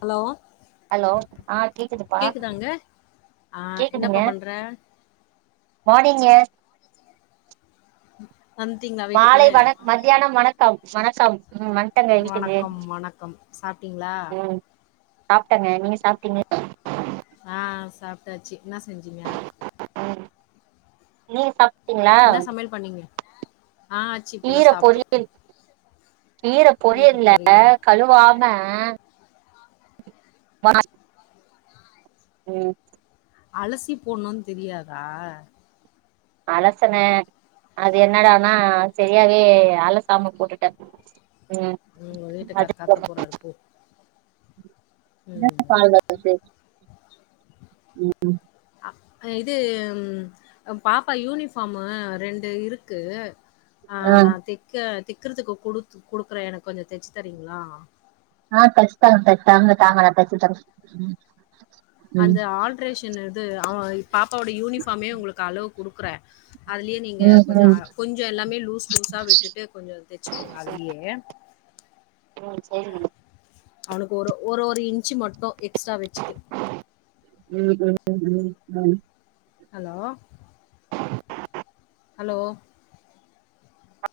Hello hello ஆஹ கேக்குதுப்பா கேக்குதாங்க ஆ என்னப்பா கேக்குதுங்க பண்ற மானிங் நீங்க உம் மாலை வணக் மத்தியானம் வணக் சம் வணக்கம் ம் வந்ட்டங்க வீட்டுக்கு வணக்கம் வணக்கம் சாப்பிட்டீங்களா ம் சாப்ட்டங்க நீங்க சாப்பிட்டீங்கள ஆஹ சாப்பிட்டாச்சு என்ன செஞ்சீங்க ம் நீங் சப்பு என்ன சமயல் பண்ணீங்க ஆஹ ஆச்சு கீர இப்பதான் சாப்பிட்டோம் பொரியல் கீர பொரியல்ல கழுவாம [unintelligible] உஹம் அலசி போடணும்னு தெரியாதா அலசனே அது என்னடனா சரியாவே அலசாம போட்டுட்டேன் உங்க வீட்டுக்கார சத்தம் போறாரு போ உம் ம் உம் [unintelligible] இது பாப்பா யூனிஃபாம் ரெண்டு இருக்கு ஆஹ ஆ நான் தெக்க தெக்குறதுக்கு குடு குடுக்குற எனக்கு கொஞ்சம் தெச்சு தரீங்களா ஆஹ தெச்ச தாரே தாங்க தாங்க தெச்சு தாரேன் அந்த ஆல்ட்ரேஷன் இது அவ பாப்பாவோட யூனிஃபாமே உங்களுக்கு அளவு குடுக்குறேன் அதுலயே நீங்க ம் கொஞ்சம் ம் கொஞ்சம் எல்லாமே லூஸ் லூஸா விட்டுட்டு கொஞ்சம் தெச்சு கூடுங்க அதுலயே ம் சேரிங்க அவளுக்கு ஒரு ஒரு ஒரு இன்ச்சு மட்டும் எக்ஸ்ட்ரா வச்சுட்டு தை உம் உம் உம் உம் உஹம் ஹலோ ஹலோ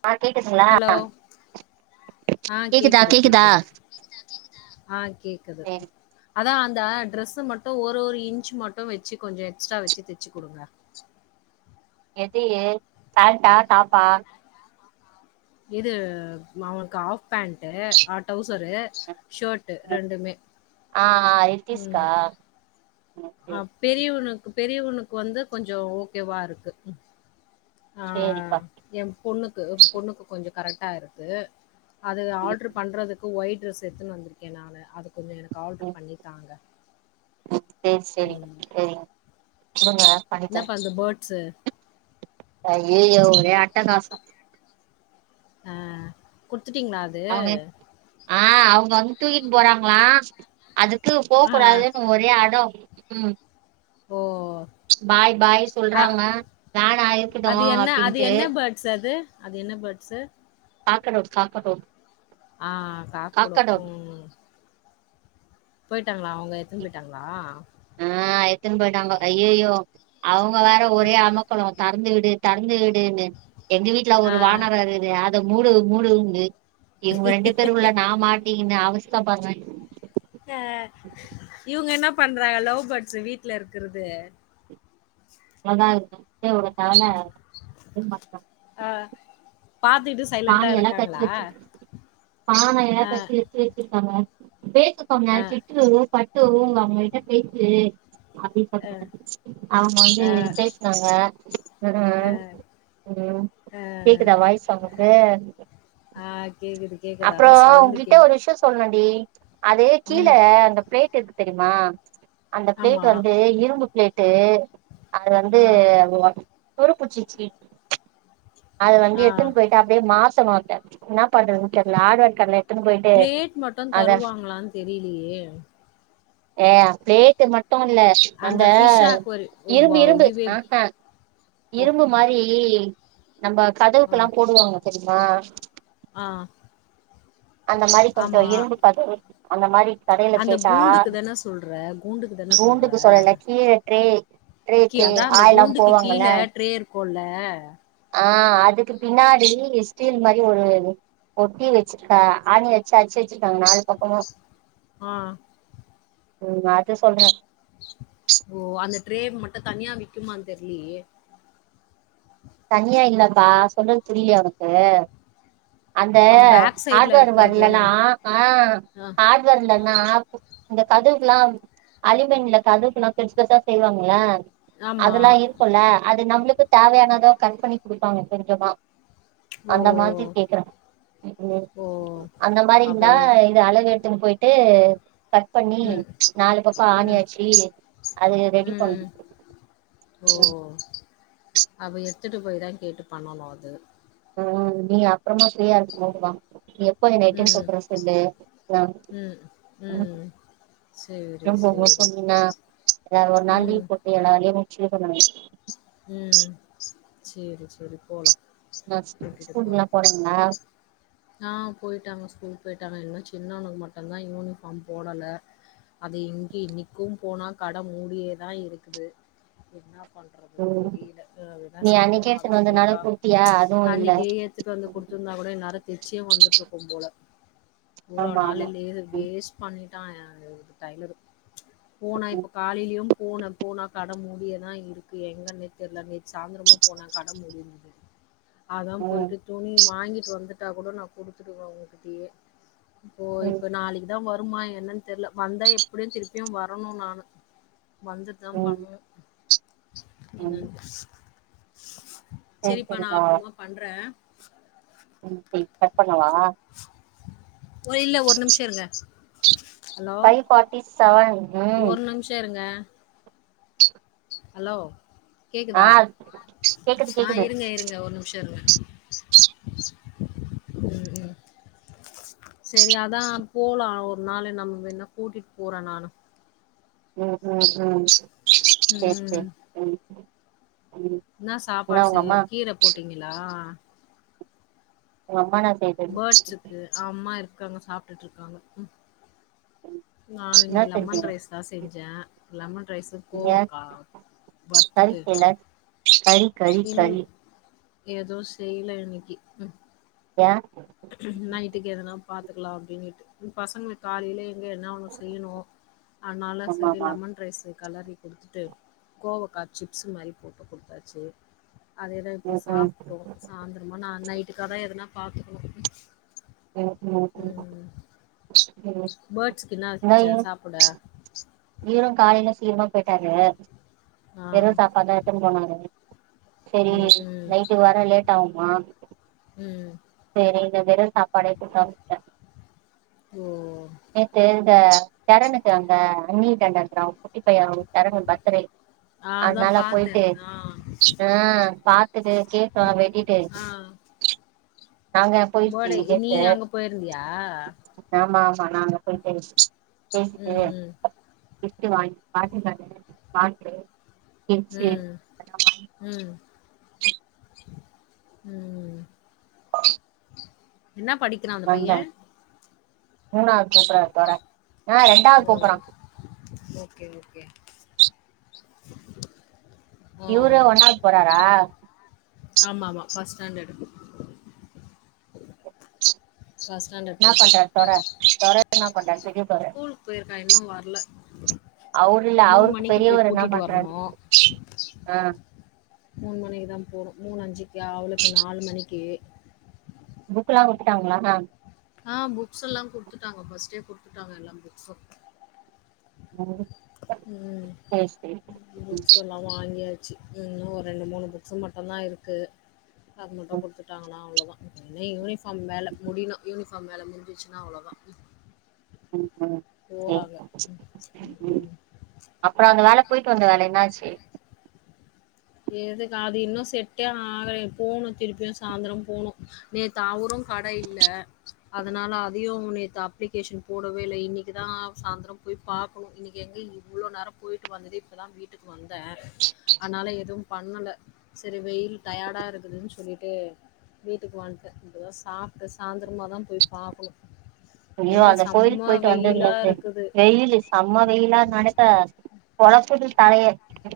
ஆ கேக்குதுங்களா ஹலோ ஆஹ கேக்குதா கேக்குது கேக்குதா கேக்குது ஆஹ்கேக்குது சேரி அதான் அந் இந்தா டிரெஸ் மட்டும் ஒரு ஒரு இன்ச் மட்டும் வச்சு கொஞ்ச எக்ஸ்ட்ரா வச்சு தெச்சு குடுங்க எது ஏ பேண்ட்டா டாப்பா இது அவக்கு ஆப் பேண்ட் ஹன் டவுசர் ஷர்ட் ரெண்டுமே ஆ ரித்திஸ்கா உம் ஆஹா சேரி பெரியவனுக்கு பெரியவனுக்கு வந்து கொஞ்சம் ஓகேவா இருக்கு சேரிப்பா ஆஹ்ஹ் என் பொண்ணுக்கு பொண்ணுக்கு கொஞ்சம் கரெக்ட்டா இருக்கு அது ம் ஆர்டர் பண்றதுக்கு ஒயிட் டிரஸ் எடுத்துன்னு வந்திருக்கேன் நானு அதுக் கு கொஞ்சம் எனக்கு ஆல்டர் பண்ணித்தாங்க செரி செரி செரி குடுங்க பண்ணித்தரேன் சார் அய்யயோ ஒரே அட்டகாசம் ஆஹ் குடுத் ட்டீங்களா அது அவுங்க வந்து தூக்கிட்டு போறாங்களா அதுக்கு போக ஆ. கூடாதுன்னு ஒரே அடம் உம் ஓஓ பாய் பாய் சொல்றாங்க வேணா இருக்கட்டும் அது என்ன அது அப்படின்ட்டு என்ன பேர்ட்ஸ் அது? அது என்ன பேர்ட்ஸ்சு பாகனூர் காக்கட்டும் ஆஹ் காக்கொடோ உம் போய்ட்டாங்களா அவுங்க எடுத்துன்னு போயிட்டாங்களா ஆஹ் எடுத்துன்னு போயிட்டாங்க அய்யயோ அவுங் க வேற ஒரே அமர்க்களம் தறந்து விட் இத தறந்து விடுன்னு எங்க வீட்டுல ஒரு ஆ. வானரம் இருக்குது அ து மூடு மூடு வந்து இவுங்க ரெண்டு பேருக்குள்ள நான் மாட்டீங்கன்னு அவஸ் த படுறேன் ஆஹ்இவுங்க என்னா பண்றாங்க லவ் பேர்ட்ஸ் வீட்டுல இருக்குறது நல்ல இருக்கும் இவுங்க கவல ஆஹ் பானைய எல்லாம் கச்சி வச்சு பான எல்லாம் அ கச்சி வச்சு வச்சிருக்காங்க பேச அ சொன்னேன் சிட்டுலூரு ப த்து உங்க அம்மாகிட்ட பேசி அப்டி சொன்னேன் அவுங்க வந்து பேசுனாங்க அப்புறம் கேக்குதா வாய்ஸ் அவுங்க ஆஹ் கேக்குது கேக்குது அப்பற அதா சவுண்டு ஒன்கிட்ட கேக்கு ஒரு விஷ்யம் சொல் னும் டி அதே கீழ ம் அந்த பிளேட் எக் தெரிமா அந்த பிளேட் ஆமா வந்து இரும்பு பிலேட்டு அது வந்து ஆ அதுல துருப்புடுச்சிக்கி அது வந்து ஆ எடுத்துன் போயிட் அப்டியே மாசஸ் த்தனாட் என்ன பண்றதுன்னு தெரில ஆரட்கண் பிளேட் மட்டும் தருவாங்ளா தெரியலயே உம் ப்ளேட்டு மட் ட்ட இல்ல அந்த ஃபிஷ் ஆக்வரி பா இரும்பு இரும்பு இதுவே ஆஹ ஓ இரும்பு மாரி ம் நம்ம கதவுக்கெல்லா போடுவாங்க தெரி ஆஹா ஆஹ அந்த மாரி கொஞ்ச இரும்பு கதவு அந்த மாரி கடையில அந்த கேட்டா கூண்டுக்கு தானே சொல்ற கூண்டுக்கு தானே சொல்ற கூண்டுக்கு சொல்லல கீழ ட்ரே ட்ரே கீ ட்ரே அதா அந்த ஆயெல்லா கூண்டுக்கு கீழ போவாங்கல்ல ட்ரே இருக்கும்ல்லா ஆஹ் அதுக்கு பின்னாடி ஸ்டீல் மாரி ஒரு ஒட்டி வச்சி ஆணி வச்சி அடிச்சு வச்சிருக்காங்க நாலு பக்கமும் ஆஹ உம் அது சொல்றேன் ஓ அந்த ட்ரே மட்டு தனியா விக்குமன் தெரியலயே தனியா இல்லப்பா சொல்றது புரிலய உனக்கு அந்த அ பேக் சைட்ல ஹாட்வாட்டர் இருக்கறது தானே? பேக்லலாம் ஆஹ் அ ஹார்ட்வேர்லனா இந்த கதுவுக்ல்லாம் அலிமன்ல கதுல்லாம் பெர்ஸ் பெருசா செய்வாங்ள ஆமா. அதெல்லாம் இருக்கும்ல்ல அது நம்மளுக்கு தேவையணதா கட் பண்ணி கொடுப்பாங்க கொஞ்சமா ஓ! அந்த மாதிரி கேக்குறேன் உம் ஓ! அந்த மாதிரி அவ இருந்தா எடு இது அளவு ன்னு போயிட்டு. கட் பண்ணி ம். ம்ச் நாலு பக்கோ ம். ஆணியடிச்சு அத ரெடி பண்ணு. ம். உம். அப்ப எடுத்துட்டு போய்தா கேட்டு பண்ணனு அது. ஹ நீ அப்புறமா ப்ரீயா இருக்கு போது வா. ம். ம். ம். சரி, சரி. ம். [unintelligible] [unintelligible] உம் சேரி சேரி போலா. ஸ்கூல்லாம் போறாங்களா. ஆஹ போயிட்டாங்க ஸ்கூல் போயிட்டாங்க இன்னும் சின்னவன்னக்கு மட்டும்தா யூனிஃபார்ம் போடல. அது இங்க இன்னைக்கும் போனா கட மூடியேதா இருக்குது என்னப். பண்றதுன்னு ம் தெரியல அதுதா நீ அன்னைக்கே சாயந்தரமாதா எடுத்துன்னு போய் வந்தனால பாப் குடுத்தியா ம்ச். அதுவு இல்ல அன்னைக்கு எடுத்துட்டு வந்து குடுத்துருந்தா கூட இன். எ வந்துட்டு இருக்கும் போல. இவ்ளோ ஆமா நாலு ஆமா லீவு வேஸ்ட் பண்ணி. ஆஹ டைலரு. ம்ச் போனா ம் இப்ப காலையிலயும். போன போனா கட மூடியதா இருக்கு எங்க நேத்தெர்ல நே. சாயந்திரமு போன கட மூடியிருந். அதான் ம் போயிட்டு துணி வாங்கிட்டு வந்துட். கேட்டா கூட நான் குடுத்துடுவ உங்ககிட்டயே. இப்போ ம் இப்ப நாளைக்குதா வ. வருமா என்னன்னு தெரியல வந்தா எப்படியும் திருப்பியும் வரணும் நானு. வந்துட்டு தான் ம் ம் பண்ணனு. ம் என்னது. [inaudible] சரி சரிப்பா நா அப்புறமா பண்ற. [inaudible] [unintelligible] ஆஹ. ஒரு இல்ல ஒரு நிமிஷம் இருங்க. [inaudible] பைவ் ஃபார்ட்டி செவன் உம். ஒரு நிமிஷோ இருங்க [inaudible] ஹலோ. ஆ கேக்குதா கேக்குது ஆஹ கேக்குது இருங்க இருங்க ஒரு நிமிஷோ இருங்க. உம் உம் சரி அதான் போலாம் ஒரு நாள் நம்ம வேனா கூட்டிட்டு போறேன் நானும் உம் உஹம் உம் ஹ சரி ம் ம் நான் என்ன உங்க சாப்பாடுசெஞ் அம்மா கீர போட்டீங்களா உங்க அம்மான ஃபேர்ட்ஸுக்கு ஆ அம்மா இருக்கு இருக்கங்க சாப்பிட்டுட்டு இருக்காங்க நான் என்ன இன்னைக்கு லெமன் செஞ்சீங்க ரைஸ் தான் செஞ்சேன் லெமன் ரைஸ் நீங்க கோவக்கா கறி வத்துட்டு செய்யல கறி கறி இரு கறி ஏதோ செய்யல இன்னைக்கு உ ஏன் நைட்டுக்கு எதுனா பாத்துக்கலாம் அப்டின்ட்டு பசங்களுக்கு காலையிலே என்ன ஒண்ணும் செய்யணும் அதனால சரி ஆமாமா லெமன் ரைஸ் இரு கெலறி குடுத்துட்டு கோவக்காய சிப்ஸ் மாரி போட்டு குடுத்தாச்சு அதது எதான் இப்போ ம் ம் சாப்பிட்டோம் சாயந்திரமாக நான் நைட்டுக்காகத என பாரும் [inaudible] ம் ம் [inaudible] ம் உம் ம். ஃபேர்ட்ஸ்க்கு என்ன வச்ச சாப்பிட ஹுரோ காலையில சீரமா போயிட்டாங்க ஆ வெறும் சாப்பா தா எத்துனு போனாங்க சரி ம் ம் நைட்டுக்கு வரே லேட் ஆகும் ஆ ம் சரி இந்த வெறும் சாப்பாடே கூன் ஓ நேத்து இந்த தெறனுக்கு அங்க நீர் கண்டறம் குட்டி பையும் தெறனு பத்ரை ஆ அதா அதனால பாத்தே போயிட்டு ஆ ஆஹ் பாத்துட்டு கேக்கல வெட்டிட்டு ஆ நாங்க போயிச்சு பர்டே நீ கேட்டு அங்க போயிருந்தியா ஆமா பன அ [unintelligible] ம் ஃகிப்ட்வாங்கி [unintelligible] வாட்ட [unintelligible] உம் உம் [inaudible] உம் [inaudible] என்ன படிக்கிறான் அந்த பைய மூனாது போ போறா தோராய ஆ ரெண்டாது போ போறாங் ஓக்கே ஓக்கே இவரு ஒன்னாது போறாரா ஆமா ஆமா ஃபஸ்ட் ஸ்டாண்டர்டு ஃபர்ஸ்ட் ஸ்டாண்டர்ட் நா பண்றாரு போயிட்டுருக்கான். தொர தொர நா பண்றாரு பெரிய தொர இன்னு வரல அவரு இல்ல அவருக்கு மணிக்கு போய் பெரியவரு என்ன கூட்டிட்டு பண்றாரு வரணும். அ மூணஞ்சு அவளுக்கு நால் மணிக்கு புக்ல்லா குடுத்துட்டாங்களா மேம் ஆ புக்ஸ்ல்லா குடுத்துட்டாங்க ஃபர்ஸ்ட் டே குடுத்துட்டாங்க எல்லா புக்சூ ம் ம் சேரி சேரி புக்ஸ்ல்லா வாங்கியாச்சி இன்னு ஒரு ரெண்டு மூணு புக்சு மட்டு தா இருக்கு அத மட்டோ ம் குடுத்துட்டாங்கன்னா அவ்ளோ தா நீ யூனி ஆ மேல முடியணு யூனிஃபார்ம் வேல முடிஞ்சிச்சினா அவ்ளோ தா உம் உம் செரி உம் ம் அப்புறோ அந்த வேல போயிட்டு வந்த வேல என்னாச்சி எதுக்கு அது இன்னு செட்டே ஆகலை போணோ திருப்பியு சாந்திரோ போணோ நேத்து அவரு கட இல்ல அதனால அதையு நேத்து அப்ளிகேஷன் போடவே இல்ல இன்னிக்கு தா சாந்திரோ போய் பாக்கணோ இன்னிக்கு எங்க இவ்ளோ நேரோ போயிட்டு வந்ததே இப்ப தா வீட்டுக்கு வந்த வந்த அனால எதும் பண்ணல செரி வெயில் டயடா இருக்குதுன்னு சொல்லிட்டு வீட்டுக்கு வன்ட்ட இப்ப தா சாப்ட்டு சாந்திரமா தா போய் பாக்கணு ஐயோ அந்த கோயிலுக்கு போயிட்டு வந்ததுல இருந்து இருக்குது வெயிலு சம்ம வெயிலா நெனைக்கே பொளக்குது தலைய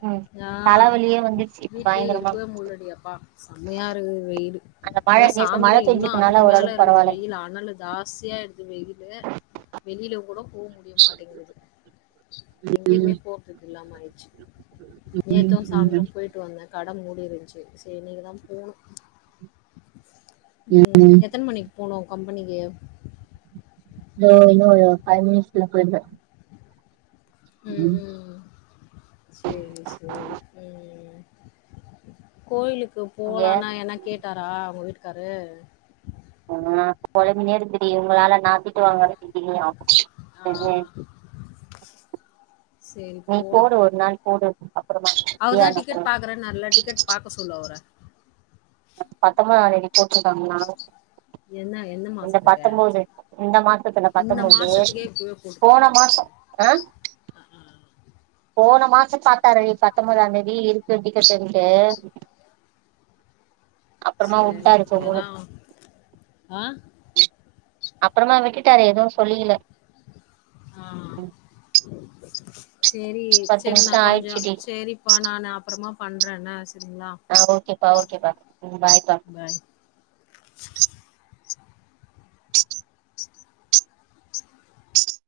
ம் ஆ தலவலியே வந்துருச்சு வீட்லயே பயங்கரமா இருக்கவே முல்லடி எப்பா செம்மையா இருக்குது வெயிலு அந்த மழ அது நேத்து மழ சாந்தரோ இன்னு அதுக்கு பெஞ்சதுனால மேல ஓரளவுக்கு இருக்குது பரவால்ல வெயில் அனலு ஜாஸ்தியா ஆயிடுது வெயிலு வெளியில போ முடிய மாட்டிங்குது எங்கயுமே ம் போர்றதுக்கு இல்லாம ஆயிடுச்சி ம் நேத்தும் ம் சாயந்திரம் போய்ட்டு வந்தேன் கா கட மூடி இருந்துச்சு செரினு தான் போணும் உம் ம் எத்தன மணிக்கு போனும் கம்பெனிக்கு இதோ இன்னோ பைய் மினிட்ஸ்ல போய்டுவேன் உஹம் உம் சேரி சேரி உஹம் கோயிலுக் கு இங்க போலாம்ன என்னா கேட்டாரா உங்க வீட்டு கரு ஆஹ குழம்பினே இருக்குது உங்களால நான் திட்டு வாங்க [unintelligible] ஆ. உம் சரி நீ போடு போலாம். ஒரு நாள் போடு அப்புறமா அவர் தான் டிக்கெட் பாக்குறேன்னுரல்ல டிக்கெட் பாக்க சொல்லு அவர பத்தொன்பதா தேதி போட்ற்று இருக்காங்கங்ளா என்ன எந்த இந்த மாசத்துக்கு பத்தொன்பது இந்த மாசத்துல இந்த பத்தொன்பது மாசத்துக்கே இப்பவே போன போட்டுப்பாரா அவரு மாசம் அஹ் போன மாசம் பாத்தாரடி பத்தொன்பதாம் தேதி இருக்கு டிக்கெட்ன்ட்டு சரி இவதான் ஆஹ அப்பறமா அந்த கிட் விட்டாரு எதும் சொல்லிக்கல சேரி பத்து சேரி நா நிமிஷோ கொஞ்ச ஆயிடுச்சு டி சேரிப்பா நான்னு அப்பறமா பண்றேன்னா ஆஹ ஓக்கே பா ஓகேப்பா ம் பாய்ப்பா பாய் [inaudible]